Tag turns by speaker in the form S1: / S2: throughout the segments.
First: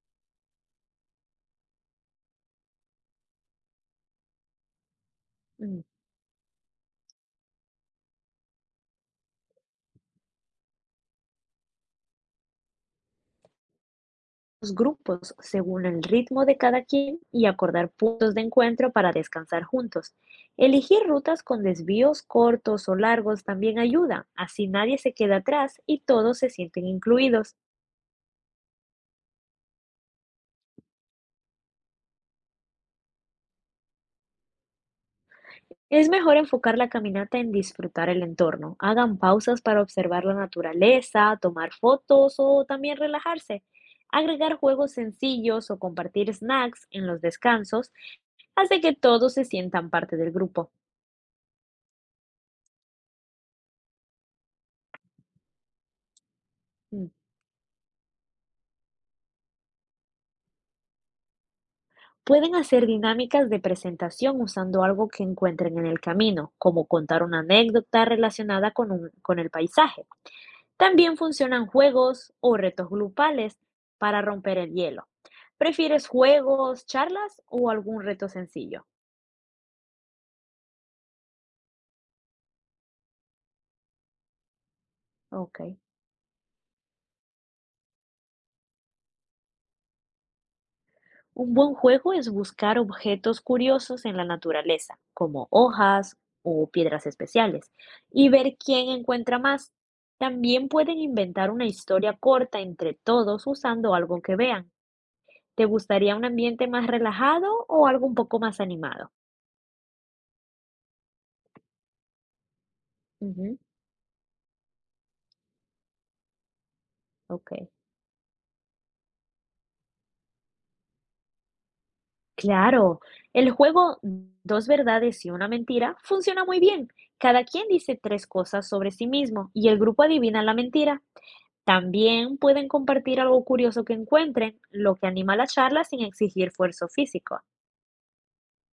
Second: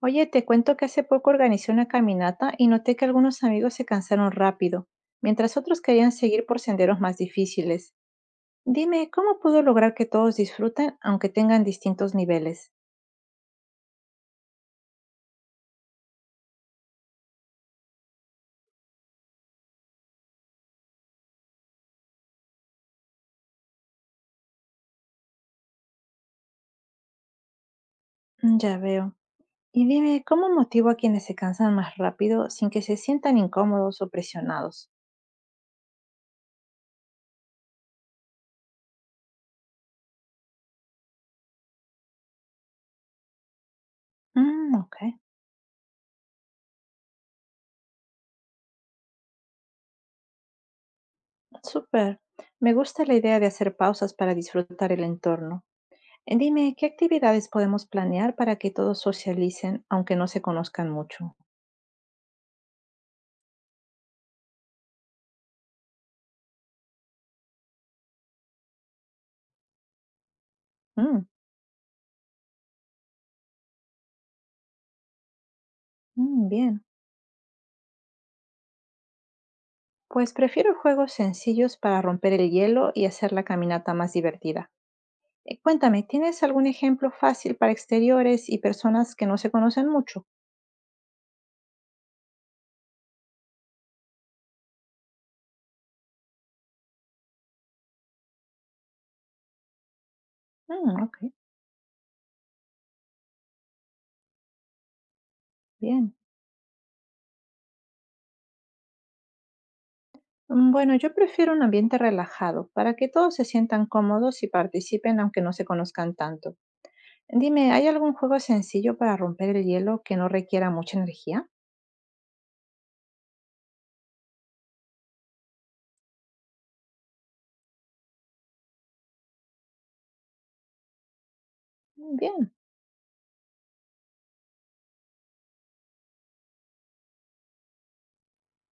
S1: Oye, te cuento que hace poco organizé una caminata y noté que algunos amigos se cansaron rápido, mientras
S2: mm,
S1: otros querían seguir por senderos más difíciles. Dime, ¿cómo puedo lograr que todos disfruten aunque tengan distintos niveles?
S2: los grupos según el ritmo de cada quien y acordar puntos de encuentro para descansar juntos. Elegir rutas con desvíos cortos o largos también ayuda, así nadie se queda atrás y todos se sienten incluidos.
S1: Mm, ya veo. Y dime, ¿cómo motivo a quienes se cansan más rápido sin que se sientan incómodos o presionados?
S2: Es mejor enfocar la caminata en disfrutar el entorno. Hagan pausas para observar la naturaleza, tomar fotos o también relajarse. Agregar
S1: Mm,
S2: juegos
S1: ok,
S2: sencillos o compartir snacks en los descansos hace que todos se sientan parte del grupo.
S1: súper. Me gusta la idea de hacer pausas para disfrutar el entorno. Dime, ¿qué
S2: Mm.
S1: actividades podemos planear para que todos socialicen aunque no se conozcan mucho?
S2: Pueden hacer dinámicas de presentación usando algo que encuentren en el camino, como contar una anécdota relacionada con, con el paisaje. También
S1: Mm,
S2: funcionan juegos o retos grupales para romper el hielo. ¿Prefieres
S1: Bien.
S2: juegos, charlas o algún reto sencillo?
S1: Pues prefiero juegos sencillos para romper el hielo y hacer la caminata más divertida.
S2: Ok.
S1: Cuéntame, ¿tienes algún ejemplo fácil para exteriores y personas que no se conocen mucho?
S2: Un buen juego es buscar objetos curiosos en la naturaleza, como hojas o piedras especiales, y ver quién encuentra más. También pueden
S1: Mm, ok,
S2: inventar una historia corta entre todos usando algo que vean. ¿Te
S1: bien.
S2: gustaría un ambiente más relajado o algo un poco más animado?
S1: Mm, bueno, yo prefiero un ambiente relajado para que todos se
S2: Ujú,
S1: sientan cómodos y participen aunque no se conozcan tanto.
S2: ok.
S1: Dime, ¿hay algún juego sencillo para romper el hielo que no requiera mucha energía?
S2: Claro, el juego Dos verdades y una mentira funciona muy bien. Cada quien dice tres cosas sobre sí mismo y el grupo adivina la mentira.
S1: Mm,
S2: También
S1: bien,
S2: pueden compartir algo curioso que encuentren, lo que anima la charla sin exigir esfuerzo físico.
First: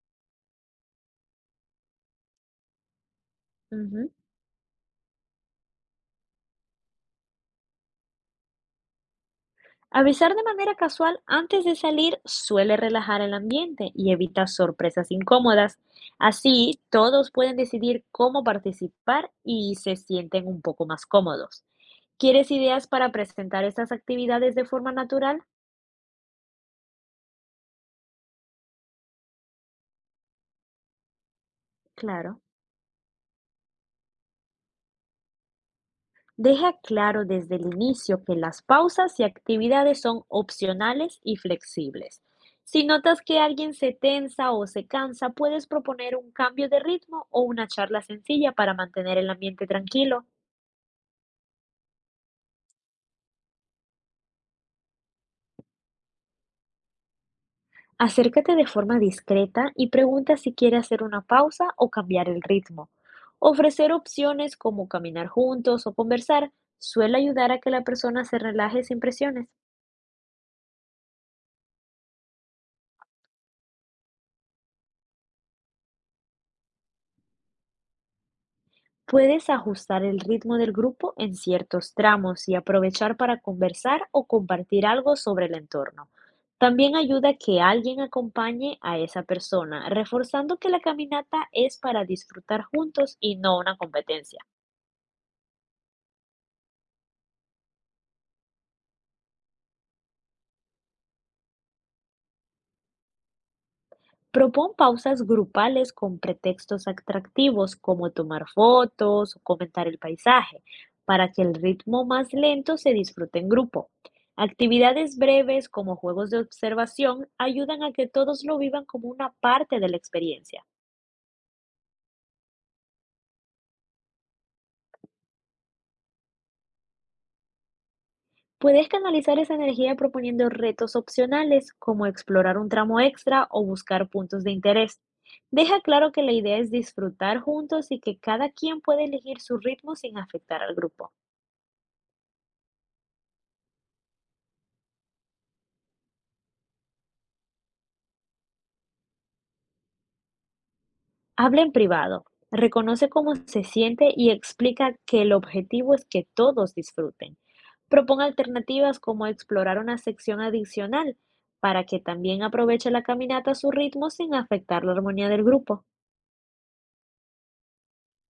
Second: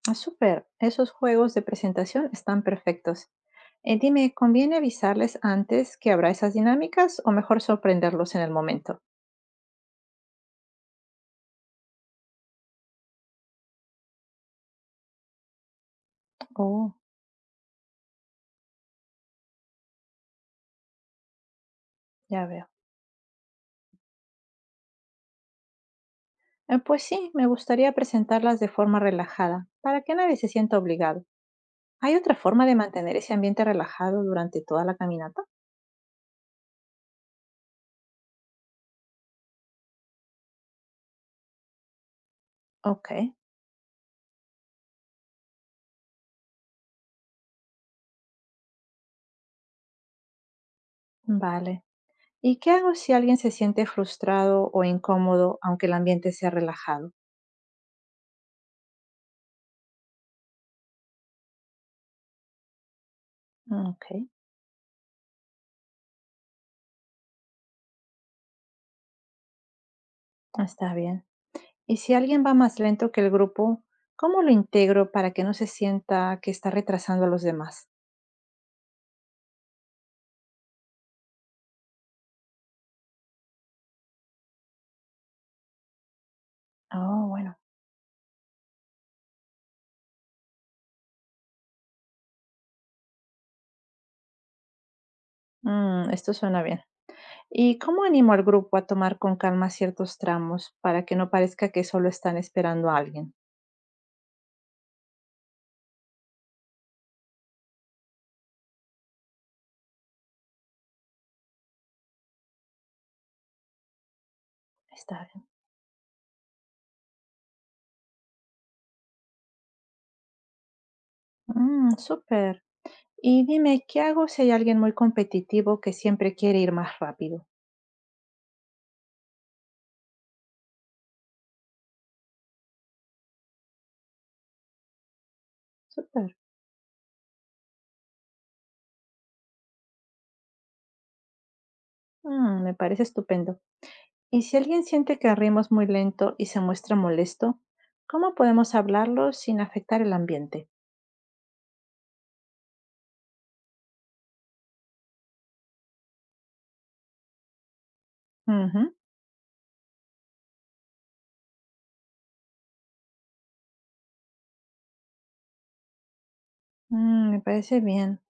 S1: ah, súper. Esos juegos de presentación están perfectos.
S2: Ujú.
S1: Dime, ¿conviene avisarles antes que habrá esas dinámicas o mejor sorprenderlos en el momento?
S2: Avisar de manera casual antes de salir suele relajar el ambiente y evita sorpresas incómodas. Así,
S1: Oh,
S2: todos pueden decidir cómo participar y se sienten un poco más cómodos.
S1: ya
S2: ¿Quieres
S1: veo.
S2: ideas para presentar estas actividades de forma natural?
S1: Pues sí, me gustaría presentarlas de forma relajada, para que nadie se sienta obligado. ¿Hay otra
S2: Claro.
S1: forma de mantener ese ambiente relajado durante toda la caminata?
S2: Deja claro desde el inicio que las pausas y actividades son opcionales y flexibles. Si
S1: Ok,
S2: notas que alguien se tensa o se cansa, puedes proponer un cambio de ritmo o una charla sencilla para mantener el ambiente tranquilo.
S1: vale. ¿Y qué hago si alguien se siente frustrado o incómodo, aunque el ambiente sea relajado?
S2: Acércate de forma discreta y pregunta si quiere hacer una pausa o cambiar el ritmo.
S1: Mm,
S2: Ofrecer
S1: ok,
S2: opciones como caminar juntos o conversar suele ayudar a que la persona se relaje sin presiones.
S1: está bien. ¿Y si alguien va más lento que el grupo, cómo lo integro para que no se sienta que está retrasando a los demás?
S2: Puedes ajustar el ritmo del grupo en ciertos tramos y aprovechar para conversar o compartir algo sobre el entorno. También
S1: Oh,
S2: ayuda
S1: bueno,
S2: que alguien acompañe a esa persona, reforzando que la caminata es para disfrutar juntos y no una competencia.
S1: mm, esto suena bien. ¿Y cómo animo al grupo a tomar con calma ciertos tramos para que no parezca que solo están esperando a alguien?
S2: Propón pausas grupales con pretextos atractivos como tomar fotos o comentar el paisaje, para que el ritmo más lento se disfrute en grupo. Actividades
S1: Está bien.
S2: breves como juegos de observación ayudan a que todos lo vivan como una parte de la experiencia.
S1: Mm, súper. Y dime, ¿qué hago si hay alguien muy competitivo que siempre quiere ir más rápido?
S2: Puedes canalizar esa energía proponiendo retos opcionales como explorar un tramo extra o buscar puntos de interés. Deja claro que
S1: Súper.
S2: la idea es disfrutar juntos y que cada quien puede elegir su ritmo sin afectar al grupo.
S1: Mm, me parece estupendo. ¿Y si alguien siente que rimos muy lento y se muestra molesto, cómo podemos hablarlo sin afectar el ambiente?
S2: Habla en privado, reconoce cómo se siente y explica que el objetivo es que todos disfruten. Proponga
S1: Ujú.
S2: alternativas como explorar una sección adicional para que también aproveche la caminata a su ritmo sin afectar la armonía del grupo.
S1: Mm, me parece bien.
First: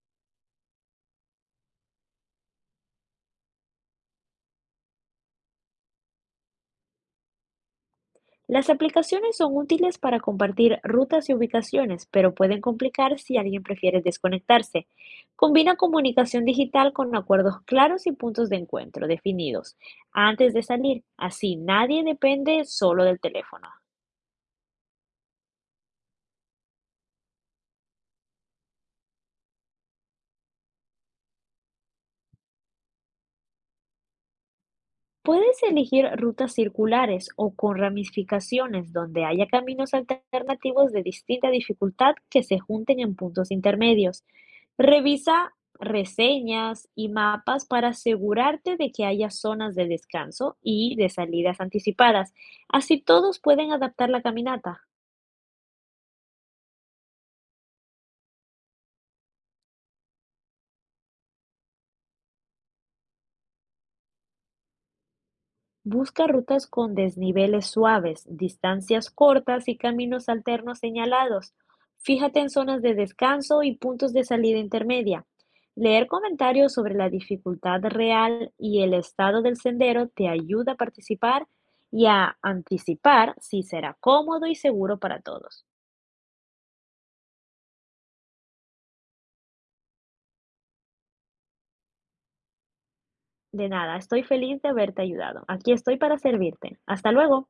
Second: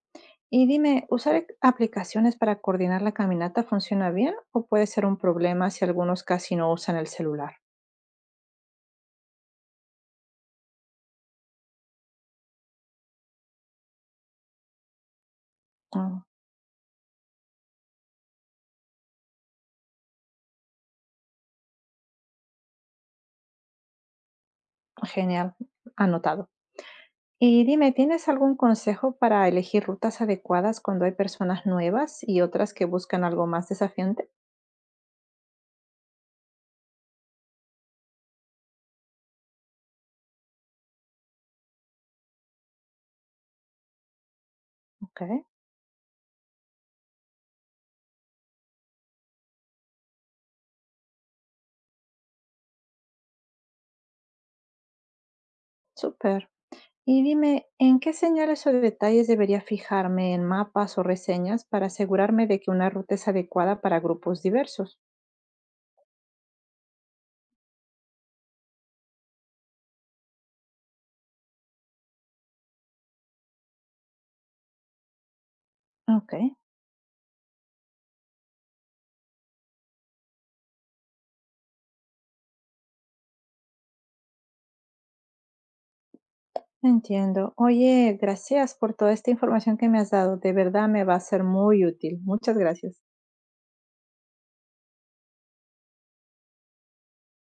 S1: Y dime, ¿usar aplicaciones para coordinar la caminata funciona bien o puede ser un problema si algunos casi no usan el celular?
S2: Las aplicaciones son útiles para compartir rutas y ubicaciones, pero pueden complicar si alguien prefiere desconectarse. Combina
S1: Ah,
S2: comunicación digital con acuerdos claros y puntos de encuentro definidos antes de salir, así nadie depende solo del teléfono.
S1: genial, anotado. Y dime, ¿tienes algún consejo para elegir rutas adecuadas cuando hay personas nuevas y otras que buscan algo más desafiante?
S2: Puedes elegir rutas circulares o con ramificaciones donde haya caminos alternativos de distinta dificultad que se junten en puntos intermedios.
S1: Ok,
S2: Revisa reseñas y mapas para asegurarte de que haya zonas de descanso y de salidas anticipadas. Así todos pueden adaptar la caminata.
S1: súper. Y dime, ¿en qué señales o detalles debería fijarme en mapas o reseñas para asegurarme de que una ruta es adecuada para grupos diversos?
S2: Busca rutas con desniveles suaves, distancias cortas y caminos alternos señalados. Fíjate en zonas de descanso y puntos de salida intermedia. Leer
S1: Ok.
S2: comentarios sobre la dificultad real y el estado del sendero te ayuda a participar y a anticipar si será cómodo y seguro para todos.
S1: Entiendo. Oye, gracias por toda esta información que me has dado. De verdad me va a ser muy útil. Muchas gracias.
S2: De nada, estoy feliz de haberte ayudado. Aquí estoy para servirte. Hasta luego.